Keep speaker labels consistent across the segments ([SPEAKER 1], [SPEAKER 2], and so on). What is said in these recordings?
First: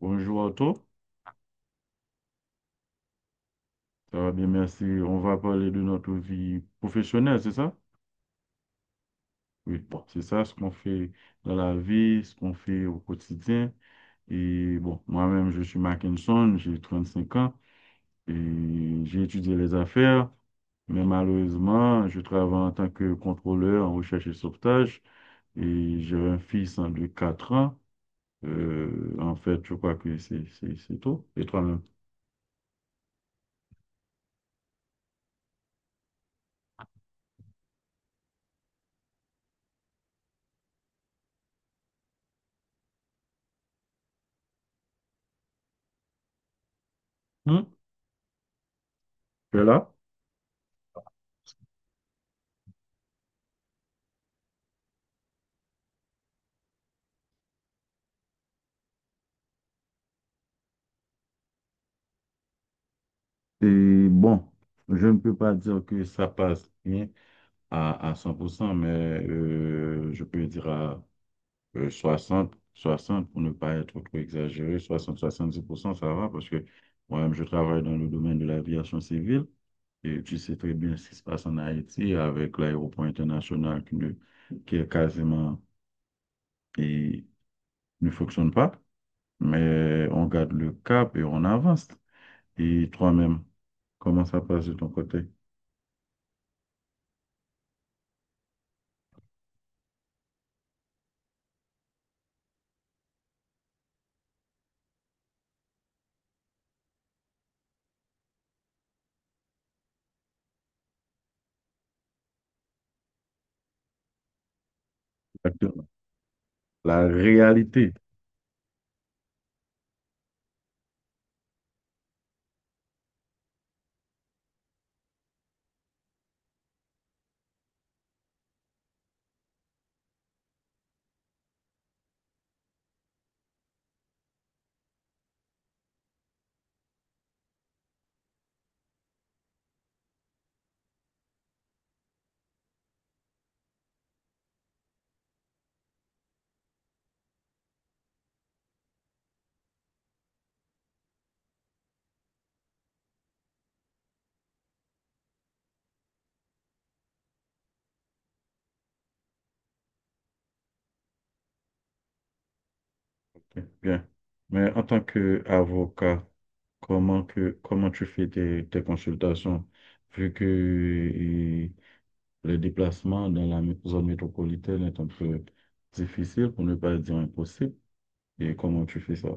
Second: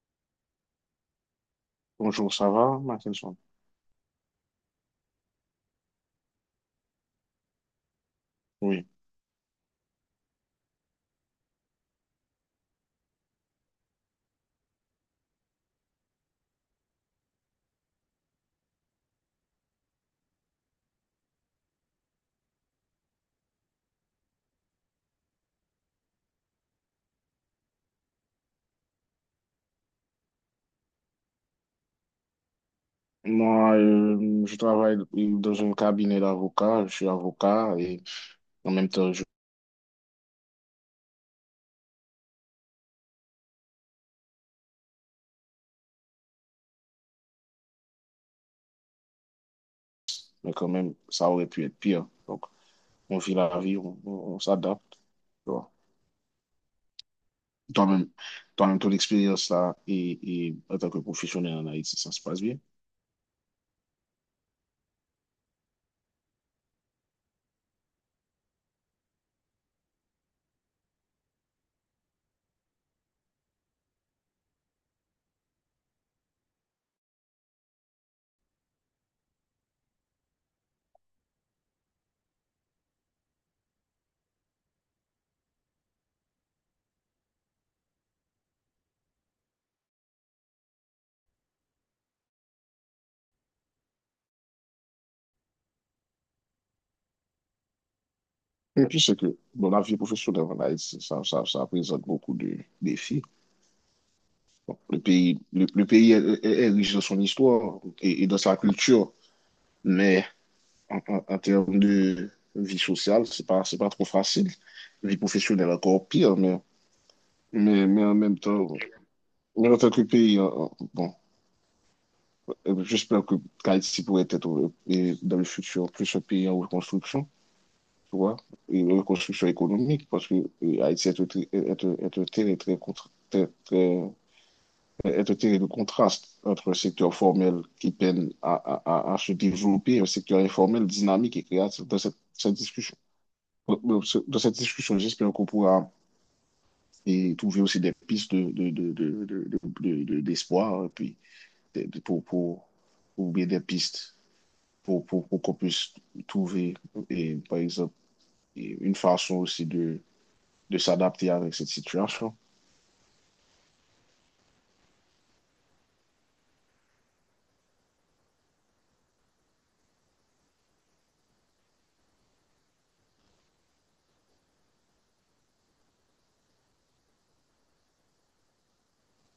[SPEAKER 1] Bonjour Otto,
[SPEAKER 2] Bonjour, ça va, Martinson?
[SPEAKER 1] ça va bien, merci. On va parler de notre vie professionnelle, c'est ça?
[SPEAKER 2] Oui.
[SPEAKER 1] Oui, bon, c'est ça ce qu'on fait dans la vie, ce qu'on fait au quotidien. Et bon, moi-même, je suis Mackinson, j'ai 35 ans et j'ai étudié les affaires, mais malheureusement, je travaille en tant que contrôleur en recherche et sauvetage et j'ai un fils en de 4 ans. En fait, je crois que c'est tout. Et toi-même?
[SPEAKER 2] Moi, je travaille dans un cabinet d'avocats. Je suis avocat et en même temps, je...
[SPEAKER 1] Hmm? Tu es là?
[SPEAKER 2] mais quand même, ça aurait pu être pire. Donc, on vit la vie, on s'adapte. Tu vois. Toi-même, toi-même, ton expérience là et en tant que professionnel en Haïti, ça se passe bien.
[SPEAKER 1] Et bon, je ne peux pas dire que ça passe bien à 100% mais je peux dire à 60 60 pour ne pas être trop exagéré, soixante soixante dix pour cent ça va parce que moi-même, je travaille dans le domaine de l'aviation civile et tu sais très bien ce qui se passe en Haïti avec l'aéroport international qui est quasiment et ne fonctionne pas, mais on garde le cap et on avance. Et toi-même, comment ça passe de ton côté?
[SPEAKER 2] Et puis, c'est que dans la vie professionnelle en Haïti, ça présente beaucoup de défis. Bon, le pays est riche dans son histoire et dans sa culture, mais en termes de vie sociale, c'est pas trop facile. Vie professionnelle,
[SPEAKER 1] Exactement.
[SPEAKER 2] encore pire,
[SPEAKER 1] La réalité.
[SPEAKER 2] mais en même temps, mais en tant que pays, bon, j'espère que Haïti pourrait être et dans le futur plus un pays en reconstruction, tu vois, et une reconstruction économique, parce que Haïti est un, tri- est un terrain très, contra- très, très- est un terrain de contraste entre un secteur formel qui peine à se développer et un secteur informel dynamique et créatif. Dans cette cette discussion, Bon, bon, ce- Dans cette discussion, j'espère qu'on pourra trouver aussi des pistes d'espoir, et puis des- des- pour, pour, ou bien des pistes pour qu'on puisse trouver, et, par exemple, et une façon aussi de s'adapter avec cette situation.
[SPEAKER 1] Ok, bien. Mais en tant qu'avocat, comment tu fais tes consultations, vu que le déplacement dans la zone métropolitaine est un peu difficile, pour ne pas dire impossible. Et comment tu fais ça?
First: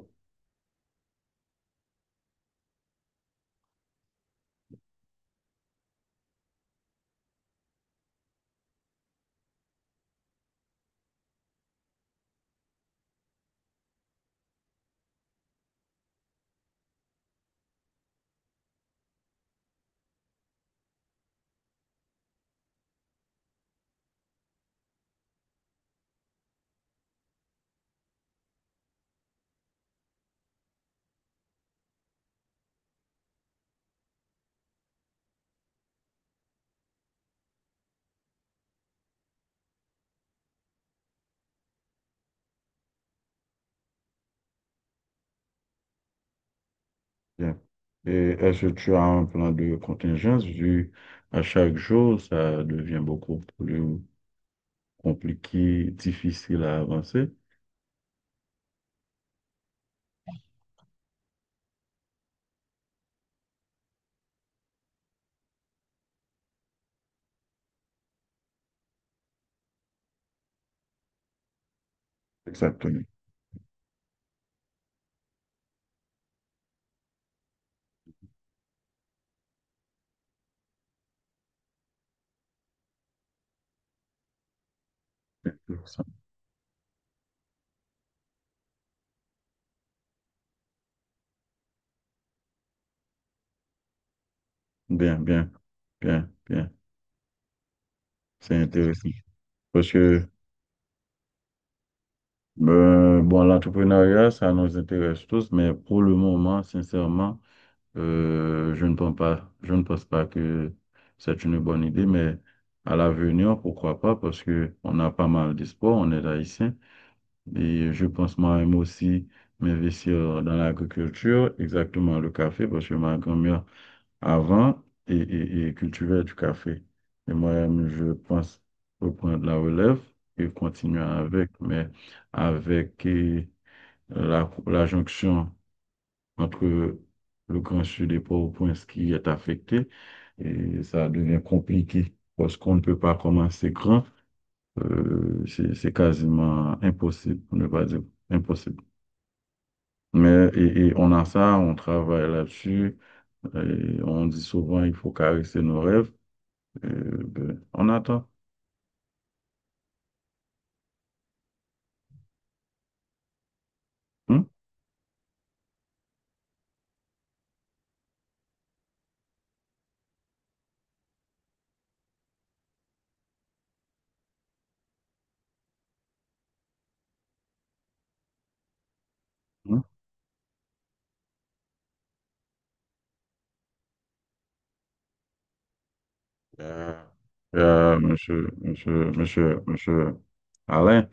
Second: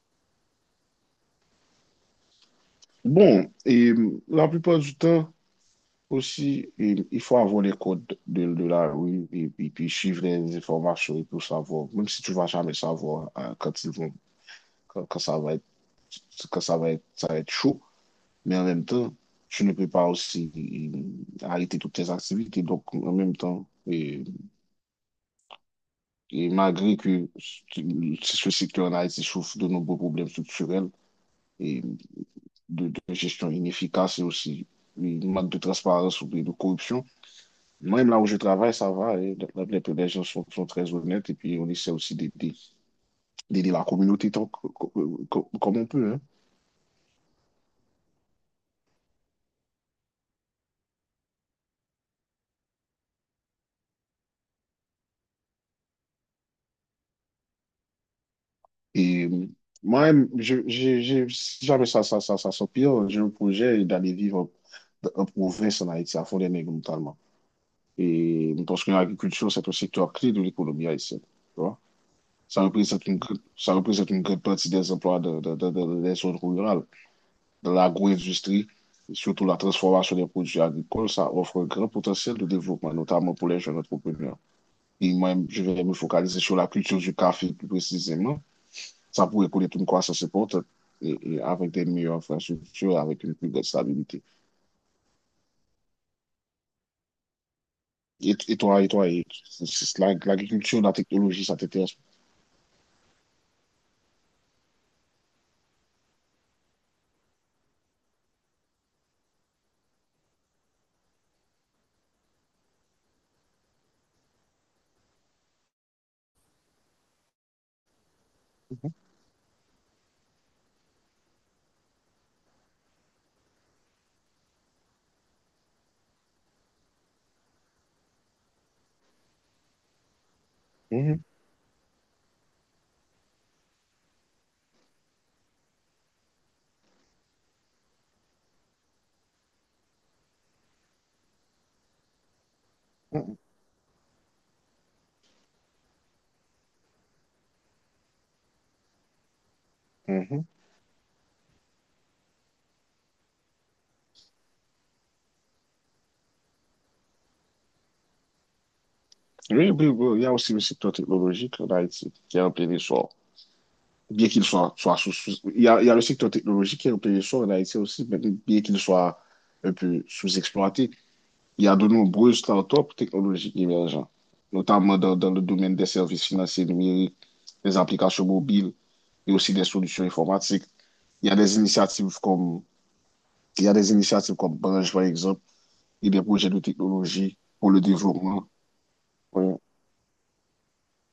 [SPEAKER 2] Bon, et la plupart du temps aussi, et, il faut avoir les codes de la rue et, puis suivre les informations et tout savoir, même si tu vas jamais savoir hein, quand ils vont, quand ça va être, quand ça va être chaud. Mais en même temps, tu ne peux pas aussi arrêter toutes tes activités. Donc, en même temps, et malgré que ce secteur en Haïti souffre de nombreux problèmes structurels et de gestion inefficace et aussi une manque de transparence ou de corruption, même là où je travaille, ça va. Et les gens sont très honnêtes et puis on essaie aussi d'aider la communauté tant que- comme on peut, hein.
[SPEAKER 1] Bien. Et est-ce que tu as un plan de contingence vu à chaque jour, ça devient beaucoup plus compliqué, difficile à avancer?
[SPEAKER 2] Et moi, si jamais ça s'empire, j'ai un projet d'aller vivre en province en Haïti, à Fort-des-Nègres notamment. Et parce que l'agriculture, c'est un secteur clé de l'économie haïtienne. Tu vois?
[SPEAKER 1] Exactement.
[SPEAKER 2] Ça représente une grande partie des emplois des zones rurales, de l'agro-industrie, surtout la transformation des produits agricoles, ça offre un grand potentiel de développement, notamment pour les jeunes entrepreneurs. Et moi, je vais me
[SPEAKER 1] Intéressant.
[SPEAKER 2] focaliser sur la culture du café plus précisément. Ça pourrait connaître une croissance importante et avec des meilleures infrastructures, avec une plus grande stabilité.
[SPEAKER 1] Bien, bien, bien, bien. C'est
[SPEAKER 2] Et toi,
[SPEAKER 1] intéressant. Parce que,
[SPEAKER 2] l'agriculture, la technologie, ça t'intéresse?
[SPEAKER 1] bon, l'entrepreneuriat, ça nous intéresse tous, mais pour le moment, sincèrement, je ne pense pas que c'est une bonne idée, mais à l'avenir, pourquoi pas, parce que on a pas mal d'espoir, on est haïtien. Et je pense moi-même aussi m'investir dans l'agriculture, exactement le café, parce que ma grand-mère avant et cultivait du café. Et moi-même, je pense reprendre la relève et continuer
[SPEAKER 2] Mhm,
[SPEAKER 1] avec, mais avec la jonction entre le Grand Sud et Port-au-Prince qui est affecté, et ça devient compliqué parce qu'on ne peut pas
[SPEAKER 2] mhm,
[SPEAKER 1] commencer grand. C'est quasiment impossible, pour ne pas dire impossible.
[SPEAKER 2] mhm.
[SPEAKER 1] Mais, et on a ça, on travaille là-dessus. Et on dit souvent, il faut caresser nos rêves. Et, ben, on attend.
[SPEAKER 2] Oui, il y a aussi le secteur technologique en Haïti qui est en plein essor. Bien qu'il
[SPEAKER 1] Hein?
[SPEAKER 2] soit, soit sous, sous- il y a le secteur technologique qui est en plein essor en Haïti aussi, mais bien qu'il soit un peu sous-exploité. Il y a de nombreuses startups technologiques émergentes, notamment dans le domaine des services financiers numériques, des applications mobiles et aussi des
[SPEAKER 1] Hein?
[SPEAKER 2] solutions informatiques. Il y a des initiatives comme, il y a des initiatives comme Branch, par exemple, et des projets de
[SPEAKER 1] Euh,
[SPEAKER 2] technologie pour le développement. Oui.
[SPEAKER 1] monsieur Alain,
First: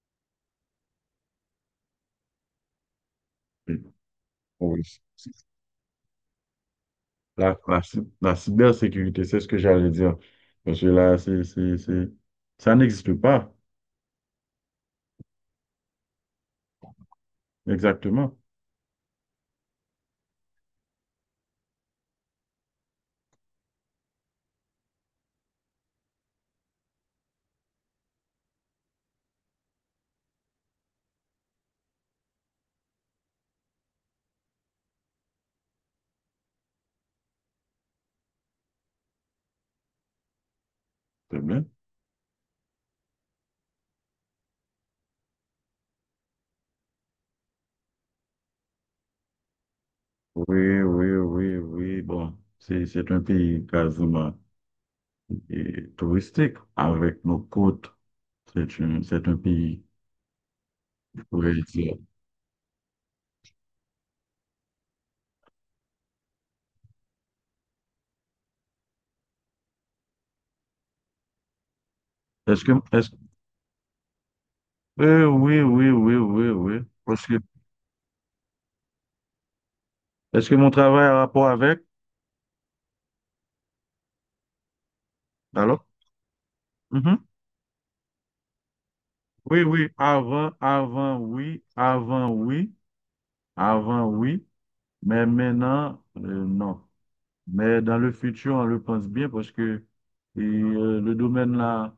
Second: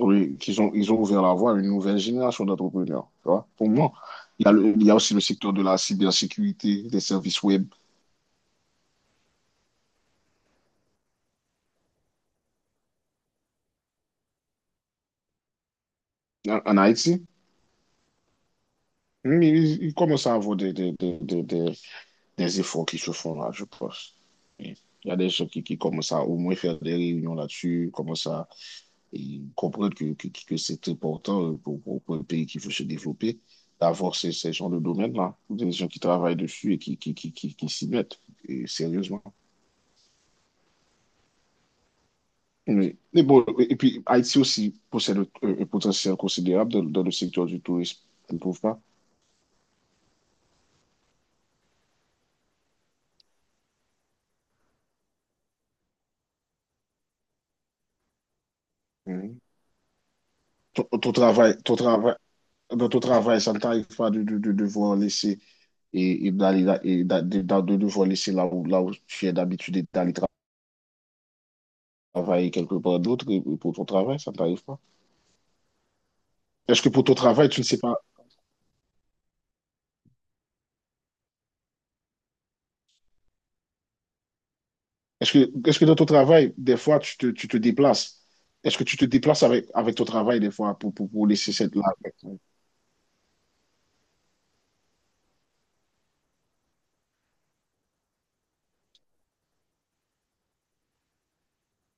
[SPEAKER 2] Oui, ils ont ouvert la voie à une nouvelle génération d'entrepreneurs. Tu vois. Pour
[SPEAKER 1] oui.
[SPEAKER 2] moi,
[SPEAKER 1] Oh,
[SPEAKER 2] il
[SPEAKER 1] oui.
[SPEAKER 2] y a aussi le secteur de la cybersécurité, des services web
[SPEAKER 1] La cybersécurité, c'est ce que j'allais dire. Parce que là, c'est, ça n'existe pas.
[SPEAKER 2] en, en Haïti.
[SPEAKER 1] Exactement.
[SPEAKER 2] Ils, ils commencent à avoir des, des, des- des efforts qui se font là, je pense. Et il y a des gens qui commencent à au moins faire des réunions là-dessus, commencent à et comprendre que c'est important pour un pays qui veut se développer d'avoir ces gens de domaine-là, des gens qui travaillent dessus et qui s'y mettent, et sérieusement.
[SPEAKER 1] C'est bien.
[SPEAKER 2] Mais bon, et puis Haïti aussi possède un potentiel considérable dans le secteur du tourisme, tu ne trouves pas?
[SPEAKER 1] Oui, oui, oui, oui. Bon, c'est un pays quasiment et touristique avec nos côtes. C'est un
[SPEAKER 2] Mhm.
[SPEAKER 1] pays, je pourrais
[SPEAKER 2] Ton
[SPEAKER 1] dire.
[SPEAKER 2] travail, dans ton travail, ça ne t'arrive pas de devoir laisser et d'aller là- et d'a- de devoir laisser là où tu es d'habitude travailler
[SPEAKER 1] Est-ce que,
[SPEAKER 2] quelque part
[SPEAKER 1] est-ce,
[SPEAKER 2] d'autre et pour ton travail, ça ne t'arrive pas.
[SPEAKER 1] oui, oui, oui, oui, oui. Oui.
[SPEAKER 2] Est-ce que pour ton
[SPEAKER 1] Parce que,
[SPEAKER 2] travail, tu ne sais pas,
[SPEAKER 1] est-ce que mon travail a rapport avec?
[SPEAKER 2] est-ce que
[SPEAKER 1] Alors?
[SPEAKER 2] dans ton travail, des fois,
[SPEAKER 1] Mhm.
[SPEAKER 2] tu te déplaces? Est-ce que tu te déplaces
[SPEAKER 1] Oui,
[SPEAKER 2] avec,
[SPEAKER 1] oui,
[SPEAKER 2] avec ton travail des
[SPEAKER 1] avant,
[SPEAKER 2] fois
[SPEAKER 1] avant,
[SPEAKER 2] pour laisser
[SPEAKER 1] oui,
[SPEAKER 2] cette là avec
[SPEAKER 1] avant,
[SPEAKER 2] toi?
[SPEAKER 1] oui, oui, mais maintenant, non. Mais dans le futur, on le pense bien parce que le domaine là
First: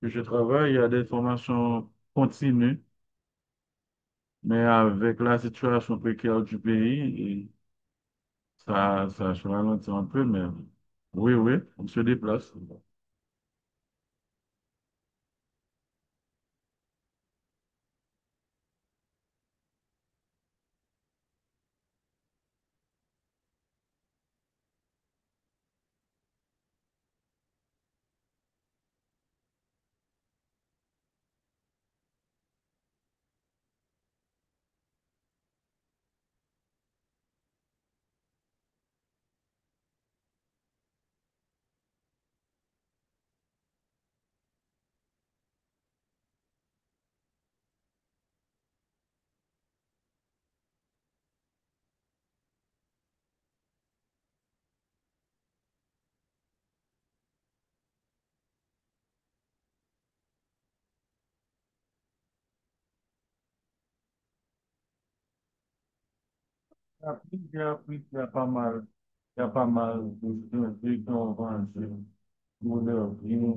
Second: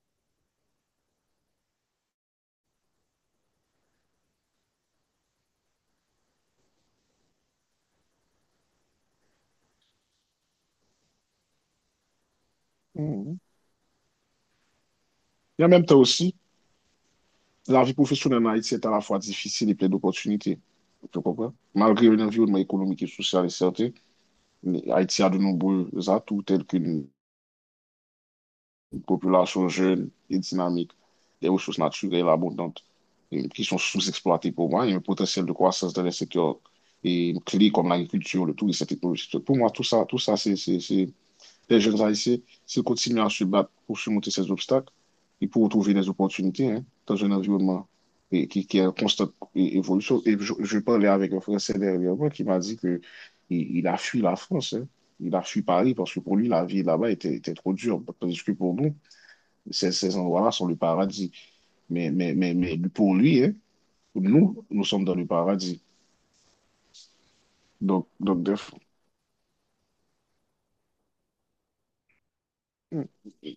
[SPEAKER 1] que je travaille, il y a des formations continues, mais avec la situation précaire du pays, ça ralentit un peu, mais oui, oui, on se déplace. Il
[SPEAKER 2] Mhm. Et en même temps aussi, la vie professionnelle en Haïti est à la fois difficile et pleine d'opportunités. Tu comprends? Malgré un environnement économique et social incertain, Haïti a de nombreux atouts tels qu'une population jeune et dynamique, des ressources naturelles abondantes qui sont sous-exploitées pour moi, et un potentiel de croissance dans les secteurs et clés comme l'agriculture, le tourisme, la technologie. Pour moi, tout ça, les jeunes Haïtiens, s'ils continuent à se battre pour surmonter ces obstacles, et pour trouver des opportunités hein, dans un environnement et, qui est en constante évolution. Et je parlais avec un Français dernièrement qui m'a dit que il a fui la France, hein. Il a fui Paris parce que pour lui, la vie là-bas était, était trop dure. Tandis que pour nous, ces endroits-là sont le paradis. Mais pour lui, hein, nous, nous sommes dans le paradis.
[SPEAKER 1] y a plusieurs prix,
[SPEAKER 2] Donc,
[SPEAKER 1] il y a
[SPEAKER 2] donc
[SPEAKER 1] pas
[SPEAKER 2] de-
[SPEAKER 1] mal, il y a pas mal de gens vendus pour leur bien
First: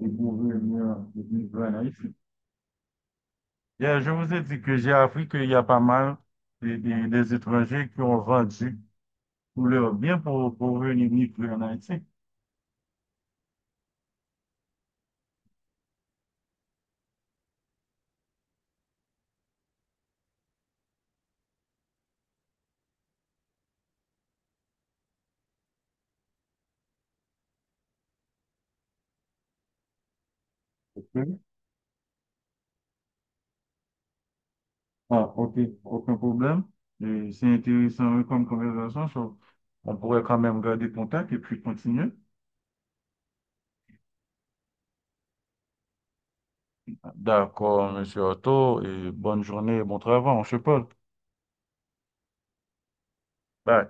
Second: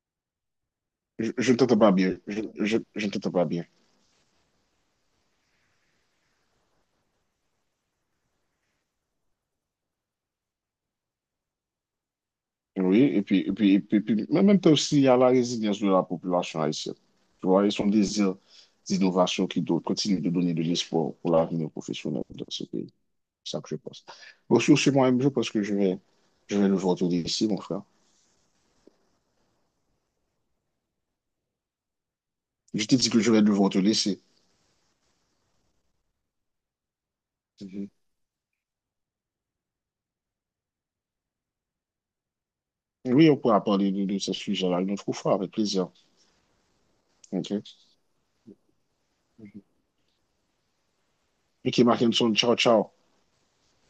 [SPEAKER 1] et pour venir
[SPEAKER 2] je ne t'entends
[SPEAKER 1] vivre
[SPEAKER 2] pas
[SPEAKER 1] ici.
[SPEAKER 2] bien. Je ne t'entends pas bien.
[SPEAKER 1] Bien, je vous ai dit que j'ai appris qu'il y a pas mal des étrangers qui ont vendu pour leur bien pour venir vivre en Haïti.
[SPEAKER 2] Oui, et puis, mais en même temps aussi, il y a la résilience de la population haïtienne. Tu vois, et son désir d'innovation qui doit, continue de donner de l'espoir pour l'avenir professionnel dans ce pays. C'est ça que je pense. Bon, sur ce, moi-même, je pense que je vais devoir te laisser, mon frère.
[SPEAKER 1] Ok.
[SPEAKER 2] Je t'ai dit que je vais devoir te laisser.
[SPEAKER 1] Ah, ok, aucun problème. Et c'est intéressant comme conversation. So, on pourrait quand même garder contact et puis continuer.
[SPEAKER 2] Oui, on pourra parler de ce sujet-là une autre fois, avec plaisir. OK?
[SPEAKER 1] D'accord, monsieur Otto, et bonne
[SPEAKER 2] Mhm.
[SPEAKER 1] journée et bon travail, on se parle.
[SPEAKER 2] Mickey Martinson, ciao, ciao.
[SPEAKER 1] Bye.